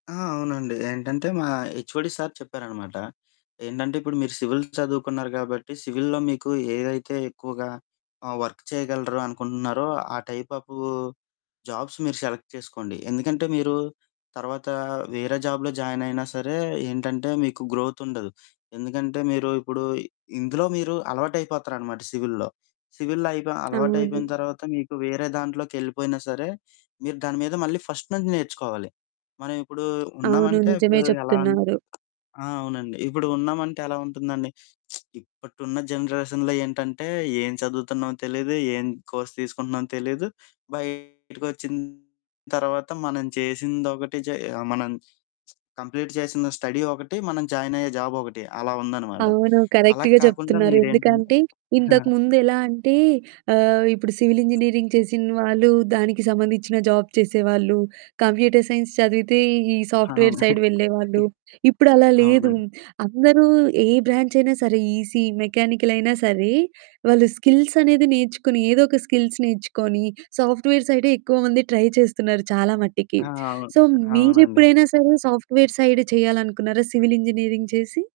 ఆ! అవునండి. ఏంటంటే మా హెచ్ఓడి సారు చెప్పారనమాట, ఏంటంటే ఇప్పుడు మీరు సివిల్ చదువుకున్నారు గాబట్టి, సివిల్‌లో మీకు ఏదైతే ఎక్కువగా ఆహ్, వర్క్ చేయగలరొ అనుకుంటున్నారో, ఆ టైప్ ఆఫ్ జాబ్స్ మీరు సెలెక్ట్ చేసుకోండి. ఎందుకంటే, మీరు తర్వాత వేరే జాబ్‌లో జాయినయినా సరే, ఏంటంటే మీకు గ్రోతుండదు. ఎందుకంటే, మీరు ఇప్పుడు ఇందులో మీరు అలవాటు అయిపోతారనమాట సివిల్‌లో. సివిల్‌లో అయిపోయ్ అలవాటు అయిపోయిన అవును. తర్వాత మీకు వేరే దాంట్లోకెళ్ళిపోయినా సరే, మీరు దాని మీద మళ్ళీ ఫస్ట్ నుంచి నేర్చుకోవాలి. మనం ఇప్పుడు అవును. ఉన్నామంటే, నిజమే ఇప్పుడు ఎలా చెప్తున్నారు. ఆ! అవునండి. ఇప్పుడు ఉన్నామంటే ఎలా ఉంటుందండి. ఇప్పుడున్న జనరేషన్‌లో ఏంటంటే, ఏం చదువుతున్నామో తెలీదు, ఏం కోర్స్ తీసుకుంటున్నామో తెలీదు, బయటికొచ్చిన తర్వాత మనం చేసింది ఒకటి, చేయ మనం కంప్లీట్ చేసిన స్టడీ ఒకటి, మనం జాయినయ్యే జాబొకటి అలా ఉందనమాట. అవును. అలా కరెక్ట్‌గా కాకుండా చెప్తున్నారు. మీరేంటం ఎందుకంటే ఆ! ఇంతకుముందు ఎలా అంటే, ఆహ్, ఇప్పుడు సివిల్ ఇంజనీరింగ్ చేసిన వాళ్ళు, దానికి సంబంధించిన జాబ్ చేసేవాళ్ళు. కంప్యూటర్ సైన్స్ చదివితే, ఈ సాఫ్ట్‌వేర్ అవును. సైడ్ వెళ్ళేవాళ్ళు. ఇప్పుడు అలా లేదు. అవునండి. అందరూ ఏ బ్రాంచయినా సరే, ఈసీ, మెకానికలయినా సరే, వాళ్ళు స్కిల్సనేది నేర్చుకుని, ఏదో ఒక స్కిల్స్ నేర్చుకొని సాఫ్ట్‌వేర్ సైడే ఎక్కువమంది ట్రై చేస్తున్నారు చాలా మట్టికి. ఆ! అవును. సో, అవునండి. మీరెప్పుడైనా సరే సాఫ్ట్‌వేర్ సైడ్ చేయాలనుకున్నారా, సివిల్ ఇంజినీరింగ్ చేసి?